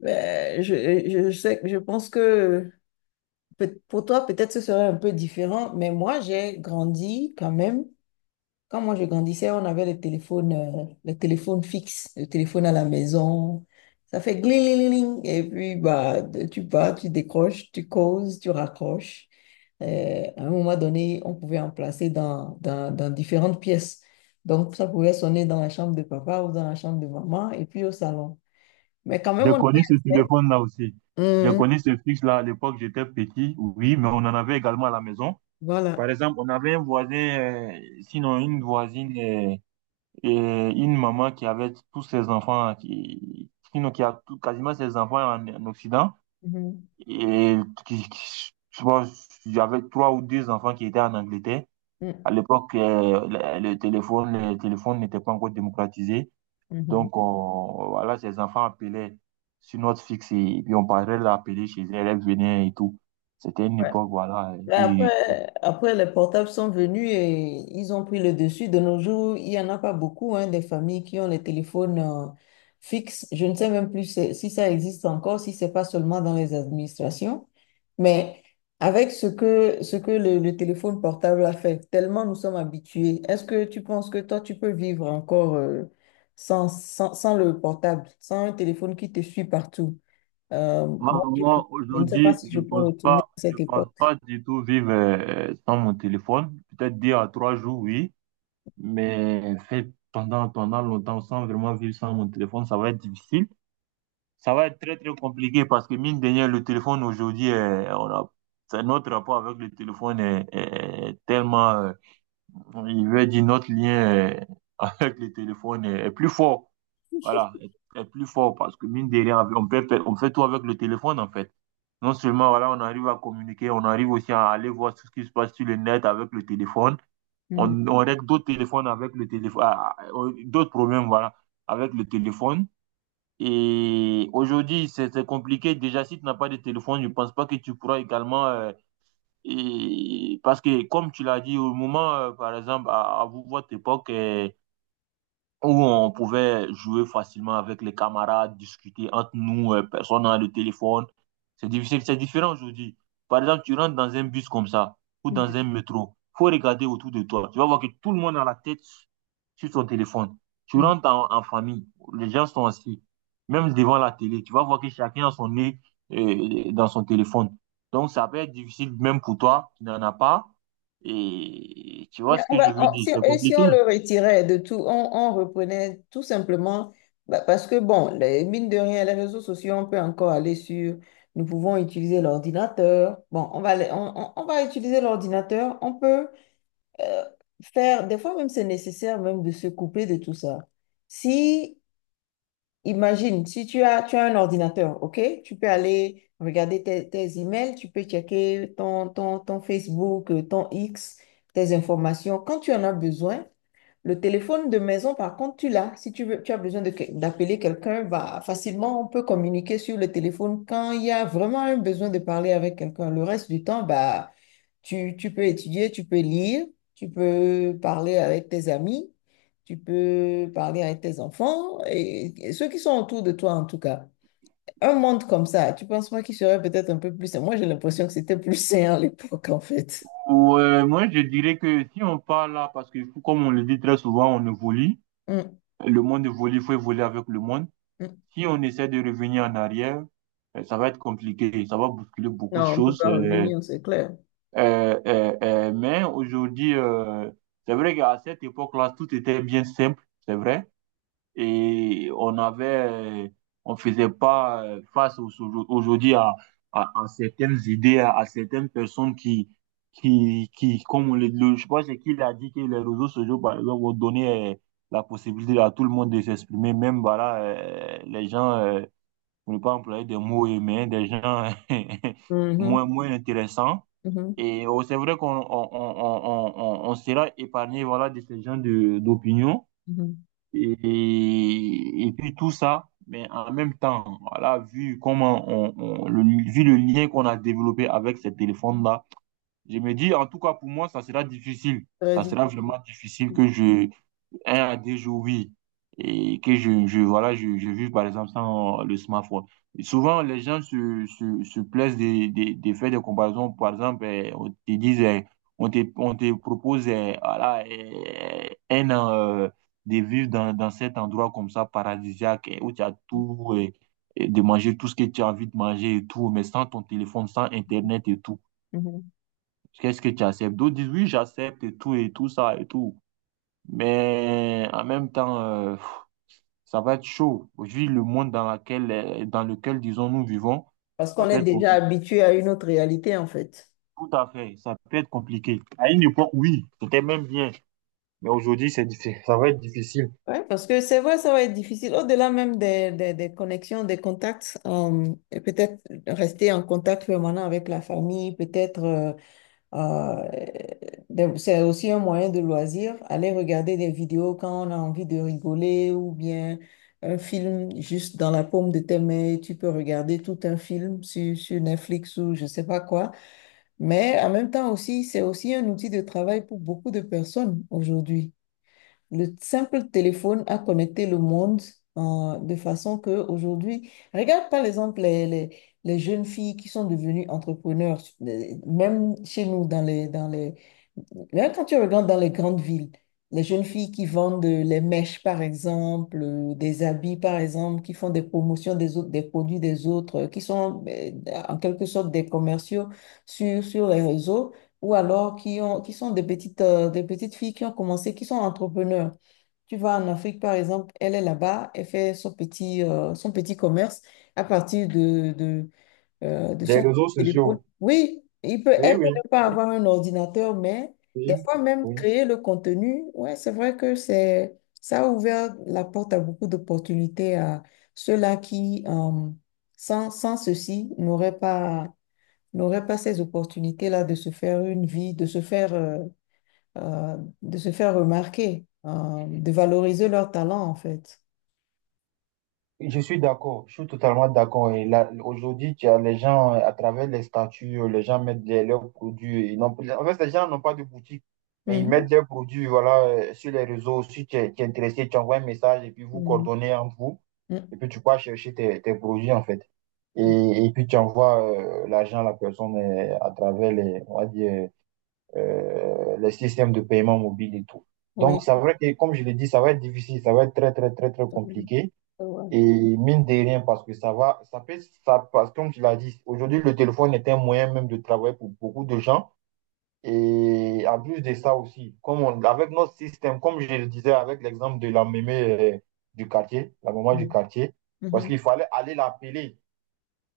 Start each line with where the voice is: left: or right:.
left: Je sais, je pense que pour toi, peut-être ce serait un peu différent, mais moi, j'ai grandi quand même. Quand moi, je grandissais, on avait le téléphone fixe, le téléphone à la maison. Ça fait gling, et puis bah, tu vas, tu décroches, tu causes, tu raccroches. À un moment donné, on pouvait en placer dans différentes pièces. Donc, ça pouvait sonner dans la chambre de papa ou dans la chambre de maman et puis au salon. Mais quand même, on
right: J'ai
left: avait
right: connu ce
left: accès.
right: téléphone-là aussi. J'ai connu ce fixe-là à l'époque, j'étais petit, oui, mais on en avait également à la maison.
left: Voilà.
right: Par exemple, on avait un voisin, sinon une voisine et une maman qui avait tous ses enfants, sinon quasiment ses enfants en Occident.
left: Mhm.
right: Et je pense, j'avais trois ou deux enfants qui étaient en Angleterre. À l'époque, le téléphone n'était pas encore démocratisé.
left: Mm, mhm.
right: Donc, on, voilà, ses enfants appelaient sur notre fixe et, puis on parlait de l'appeler chez elle, elle venait et tout. C'était une
left: Ouais.
right: époque, voilà.
left: Là,
right: Oui,
left: après, les portables sont venus et ils ont pris le dessus. De nos jours, il n'y en a pas beaucoup, hein, des familles qui ont les téléphones fixes. Je ne sais même plus si ça existe encore, si c'est pas seulement dans les administrations. Mais avec ce que le téléphone portable a fait, tellement nous sommes habitués, est-ce que tu penses que toi, tu peux vivre encore sans le portable, sans un téléphone qui te suit partout? Euh,
right: moi,
left: moi, je,
right: moi,
left: je ne sais pas
right: aujourd'hui,
left: si je peux retourner à
right: je
left: cette
right: pense
left: époque.
right: pas du tout vivre sans mon téléphone. Peut-être deux à trois jours, oui, mais fait pendant longtemps sans vraiment vivre sans mon téléphone, ça va être difficile. Ça va être très, très compliqué parce que, mine de rien, le téléphone aujourd'hui, c'est notre rapport avec le téléphone est tellement Il veut dire notre lien avec le téléphone est plus fort. Voilà, est, est plus fort parce que mine de rien, on fait tout avec le téléphone en fait. Non seulement voilà, on arrive à communiquer, on arrive aussi à aller voir tout ce qui se passe sur le net avec le téléphone.
left: Mhm,
right: On règle d'autres téléphones avec le téléphone, d'autres problèmes voilà, avec le téléphone. Et aujourd'hui, c'est compliqué. Déjà, si tu n'as pas de téléphone, je ne pense pas que tu pourras également et parce que, comme tu l'as dit, au moment, par exemple, à votre époque, où on pouvait jouer facilement avec les camarades, discuter entre nous, personne n'a le téléphone. C'est difficile, c'est différent aujourd'hui. Par exemple, tu rentres dans un bus comme ça ou dans un métro, faut regarder autour de toi. Tu vas voir que tout le monde a la tête sur son téléphone. Tu
left: mhm.
right: rentres en famille, les gens sont assis, même devant la télé. Tu vas voir que chacun a son nez dans son téléphone. Donc, ça peut être difficile même pour toi qui n'en as pas. Et tu vois ce que je veux dire,
left: Si,
right: c'est
left: et si
right: compliqué.
left: on le retirait de tout, on reprenait tout simplement, bah, parce que bon, les, mine de rien, les réseaux sociaux, on peut encore aller sur, nous pouvons utiliser l'ordinateur. Bon, on va utiliser l'ordinateur, on peut euh, faire, des fois même c'est nécessaire même de se couper de tout ça. Si Imagine, si tu as un ordinateur, OK? Tu peux aller regarder tes emails, tu peux checker ton Facebook, ton X, tes informations. Quand tu en as besoin, le téléphone de maison, par contre, tu l'as. Si tu veux, tu as besoin de d'appeler quelqu'un, bah, facilement, on peut communiquer sur le téléphone quand il y a vraiment un besoin de parler avec quelqu'un. Le reste du temps, bah, tu peux étudier, tu peux lire, tu peux parler avec tes amis, tu peux parler avec tes enfants et ceux qui sont autour de toi, en tout cas. Un monde comme ça, tu penses pas qu'il serait peut-être un peu plus sain? Moi, j'ai l'impression que c'était plus sain à l'époque, en fait.
right: Ouais, moi, je dirais que si on parle là, parce que comme on le dit très souvent, on évolue.
left: Mm,
right: Le monde évolue, il faut évoluer avec le monde.
left: mm.
right: Si on essaie de revenir en arrière, ça va être compliqué. Ça va bousculer beaucoup de
left: Non, on peut
right: choses.
left: pas revenir, c'est clair.
right: Mais aujourd'hui, c'est vrai qu'à cette époque-là, tout était bien simple. C'est vrai et on avait, on faisait pas aujourd'hui à, à certaines idées, à certaines personnes comme on je pense qu'il a dit que les réseaux sociaux, par exemple, ont donné la possibilité à tout le monde de s'exprimer, même voilà, les gens, pour ne pas employer des mots humains, des gens
left: Mhm,
right: moins, moins intéressants.
left: mhm.
right: Et oh, c'est vrai qu'on on sera épargné voilà, de ces gens d'opinion.
left: Mhm.
right: Et puis tout ça, mais en même temps, voilà, vu comment on- le, vu le lien qu'on a développé avec ces téléphones-là, je me dis, en tout cas pour moi, ça sera difficile. Ça
left: Très
right: sera
left: utile.
right: vraiment difficile que je, un à deux jours, oui, et que je voilà, je vis par exemple sans le smartphone. Et souvent, les gens se plaisent de faire des comparaisons. Par exemple, eh, on te dit, eh, on te propose eh, voilà, eh, un an de vivre dans cet endroit comme ça, paradisiaque, eh, où tu as tout, eh, et de manger tout ce que tu as envie de manger et tout, mais sans ton téléphone, sans Internet et tout.
left: Mhm.
right: Qu'est-ce que tu acceptes? D'autres disent, oui, j'accepte et tout ça et tout. Mais en même temps, ça va être chaud. Vu le monde dans laquelle, dans lequel, disons, nous vivons,
left: Parce
right: ça
left: qu'on
right: peut
left: est
right: être
left: déjà
right: compliqué.
left: habitué à une autre réalité, en fait.
right: Tout à fait, ça peut être compliqué. À une époque, oui, c'était même bien. Mais aujourd'hui, ça va être difficile.
left: Ouais, parce que c'est vrai, ça va être difficile. Au-delà même des connexions, des contacts, et peut-être rester en contact permanent avec la famille, peut-être euh, c'est aussi un moyen de loisir, aller regarder des vidéos quand on a envie de rigoler ou bien un film juste dans la paume de tes mains, tu peux regarder tout un film sur Netflix ou je sais pas quoi. Mais en même temps aussi, c'est aussi un outil de travail pour beaucoup de personnes aujourd'hui. Le simple téléphone a connecté le monde de façon que aujourd'hui, regarde par exemple les jeunes filles qui sont devenues entrepreneurs, même chez nous dans les Là, quand tu regardes dans les grandes villes, les jeunes filles qui vendent les mèches, par exemple, des habits, par exemple, qui font des promotions des autres, des produits des autres, qui sont en quelque sorte des commerciaux sur les réseaux, ou alors qui sont des petites filles qui ont commencé, qui sont entrepreneurs. Tu vas en Afrique, par exemple, elle est là-bas, elle fait son petit commerce à partir de
right: Des
left: son
right: réseaux
left: téléphone.
right: sociaux.
left: Oui,
right: Oui,
left: elle peut
right: oui,
left: ne pas avoir un ordinateur, mais
right: oui,
left: des fois même
right: oui.
left: créer le contenu, ouais, c'est vrai que ça a ouvert la porte à beaucoup d'opportunités à ceux-là qui, sans, sans ceci, n'auraient pas ces opportunités-là de se faire une vie, euh, de se faire remarquer, de valoriser leur talent, en fait.
right: Je suis d'accord, je suis totalement d'accord. Et là, aujourd'hui, tu as les gens à travers les statuts, les gens mettent leurs produits. En fait, les gens n'ont pas de boutique, mais ils mettent
left: Mhm.
right: leurs produits, voilà, sur les réseaux. Si tu es, tu es intéressé, tu envoies un message et puis vous
left: Mhm.
right: coordonnez entre vous. Et
left: Mhm.
right: puis tu peux chercher tes, tes produits, en fait. Et puis tu envoies l'argent à la personne à travers les, on va dire, les systèmes de paiement mobile et tout. Donc,
left: Oui.
right: c'est vrai que, comme je l'ai dit, ça va être difficile, ça va être très, très, très, très compliqué.
left: Ouais.
right: Et mine de rien, parce que ça va, ça peut, ça, parce que comme tu l'as dit, aujourd'hui, le téléphone est un moyen même de travailler pour beaucoup de gens. Et en plus de ça aussi, avec notre système, comme je le disais avec l'exemple de la mémé euh, du quartier, la maman du quartier, parce
left: Mhm.
right: qu'il fallait aller l'appeler.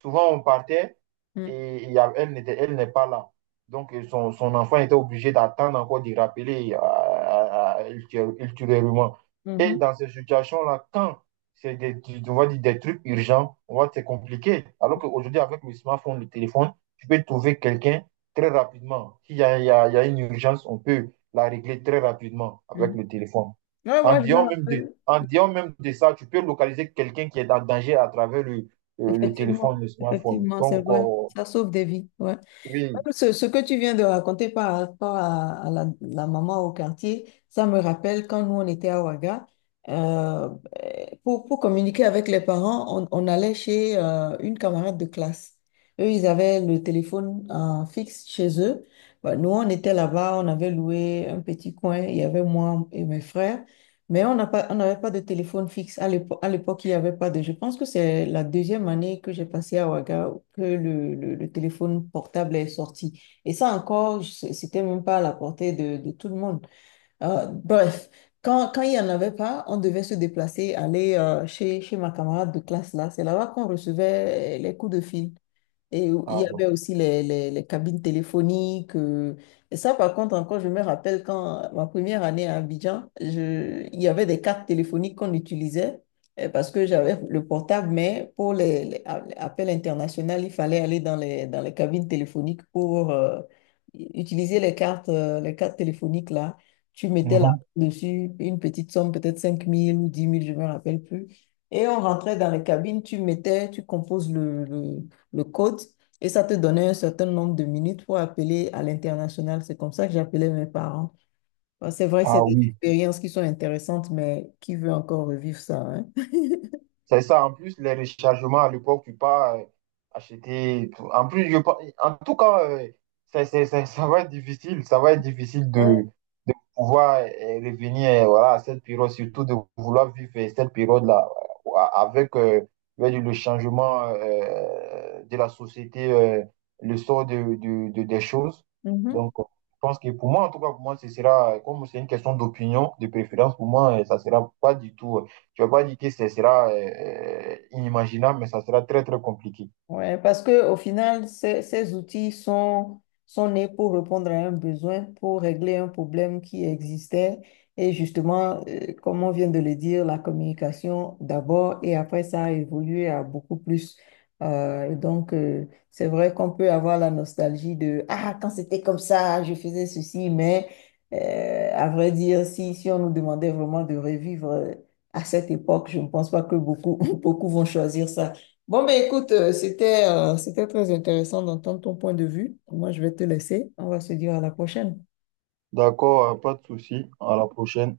right: Souvent, on partait
left: Mhm.
right: elle n'est pas là. Donc, son enfant était obligé d'attendre encore de rappeler ultérieurement. Et
left: Mhm,
right: dans ces situations-là, quand c'est des, tu- on va dire des trucs urgents, on va dire c'est compliqué. Alors qu'aujourd'hui, avec le smartphone, le téléphone, tu peux trouver quelqu'un très rapidement. S'il y a, il y a- il y a une urgence, on peut la régler très rapidement avec
left: mhm.
right: le téléphone.
left: Ouais,
right: En
left: moi, je me
right: disant même de,
left: rappelle.
right: en disant même de ça, tu peux localiser quelqu'un qui est en danger à travers le téléphone,
left: Effectivement,
right: le smartphone.
left: effectivement, c'est
right: Donc,
left: vrai. Ça sauve des vies. Ouais.
right: oui,
left: Même ce que tu viens de raconter par rapport à, la maman au quartier, ça me rappelle quand nous, on était à Ouaga. euh, pour communiquer avec les parents, on allait chez une camarade de classe. Eux, ils avaient le téléphone fixe chez eux. Bah, nous, on était là-bas, on avait loué un petit coin. Il y avait moi et mes frères. Mais on n'avait pas de téléphone fixe. À l'époque, il n'y avait pas de. Je pense que c'est la deuxième année que j'ai passé à Ouaga que le téléphone portable est sorti. Et ça encore, c'était même pas à la portée de tout le monde. Euh, bref, Quand, quand il n'y en avait pas, on devait se déplacer, aller chez ma camarade de classe là. C'est là-bas qu'on recevait les coups de fil. Et il
right: ah,
left: y avait
right: bon.
left: aussi les cabines téléphoniques. Et ça, par contre, encore, je me rappelle quand ma première année à Abidjan, il y avait des cartes téléphoniques qu'on utilisait parce que j'avais le portable, mais pour les appels internationaux, il fallait aller dans les cabines téléphoniques pour utiliser les cartes téléphoniques là. Tu mettais là
right: Mhm.
left: dessus une petite somme, peut-être 5000 ou 10 000 je ne me rappelle plus. Et on rentrait dans les cabines, tu mettais, tu composes le code, et ça te donnait un certain nombre de minutes pour appeler à l'international. C'est comme ça que j'appelais mes parents. Bah, c'est vrai que c'est
right: Ah
left: des
right: oui.
left: expériences qui sont intéressantes, mais qui veut encore revivre ça, hein?
right: C'est ça, en plus, les rechargements à l'époque, tu peux pas acheter. En plus, en tout cas, ça va être difficile. Ça va être difficile
left: Ouais.
right: de pouvoir revenir voilà, à cette période, surtout de vouloir vivre cette période-là avec avec le changement de la société, le sort des choses.
left: Mhm.
right: Donc, je pense que pour moi, en tout cas, pour moi, ce sera, comme c'est une question d'opinion, de préférence, pour moi, ça sera pas du tout. Je ne vais pas dire que ce sera inimaginable, mais ça sera très, très compliqué.
left: Ouais, parce que au final, ces outils sont nés pour répondre à un besoin, pour régler un problème qui existait. Et justement, comme on vient de le dire, la communication d'abord et après ça a évolué à beaucoup plus. Euh, et donc, euh, c'est vrai qu'on peut avoir la nostalgie de Ah, quand c'était comme ça, je faisais ceci, mais à vrai dire, si on nous demandait vraiment de revivre à cette époque, je ne pense pas que beaucoup, beaucoup vont choisir ça. Bon, ben écoute, c'était très intéressant d'entendre ton point de vue. Moi, je vais te laisser. On va se dire à la prochaine.
right: D'accord, pas de souci. À la prochaine.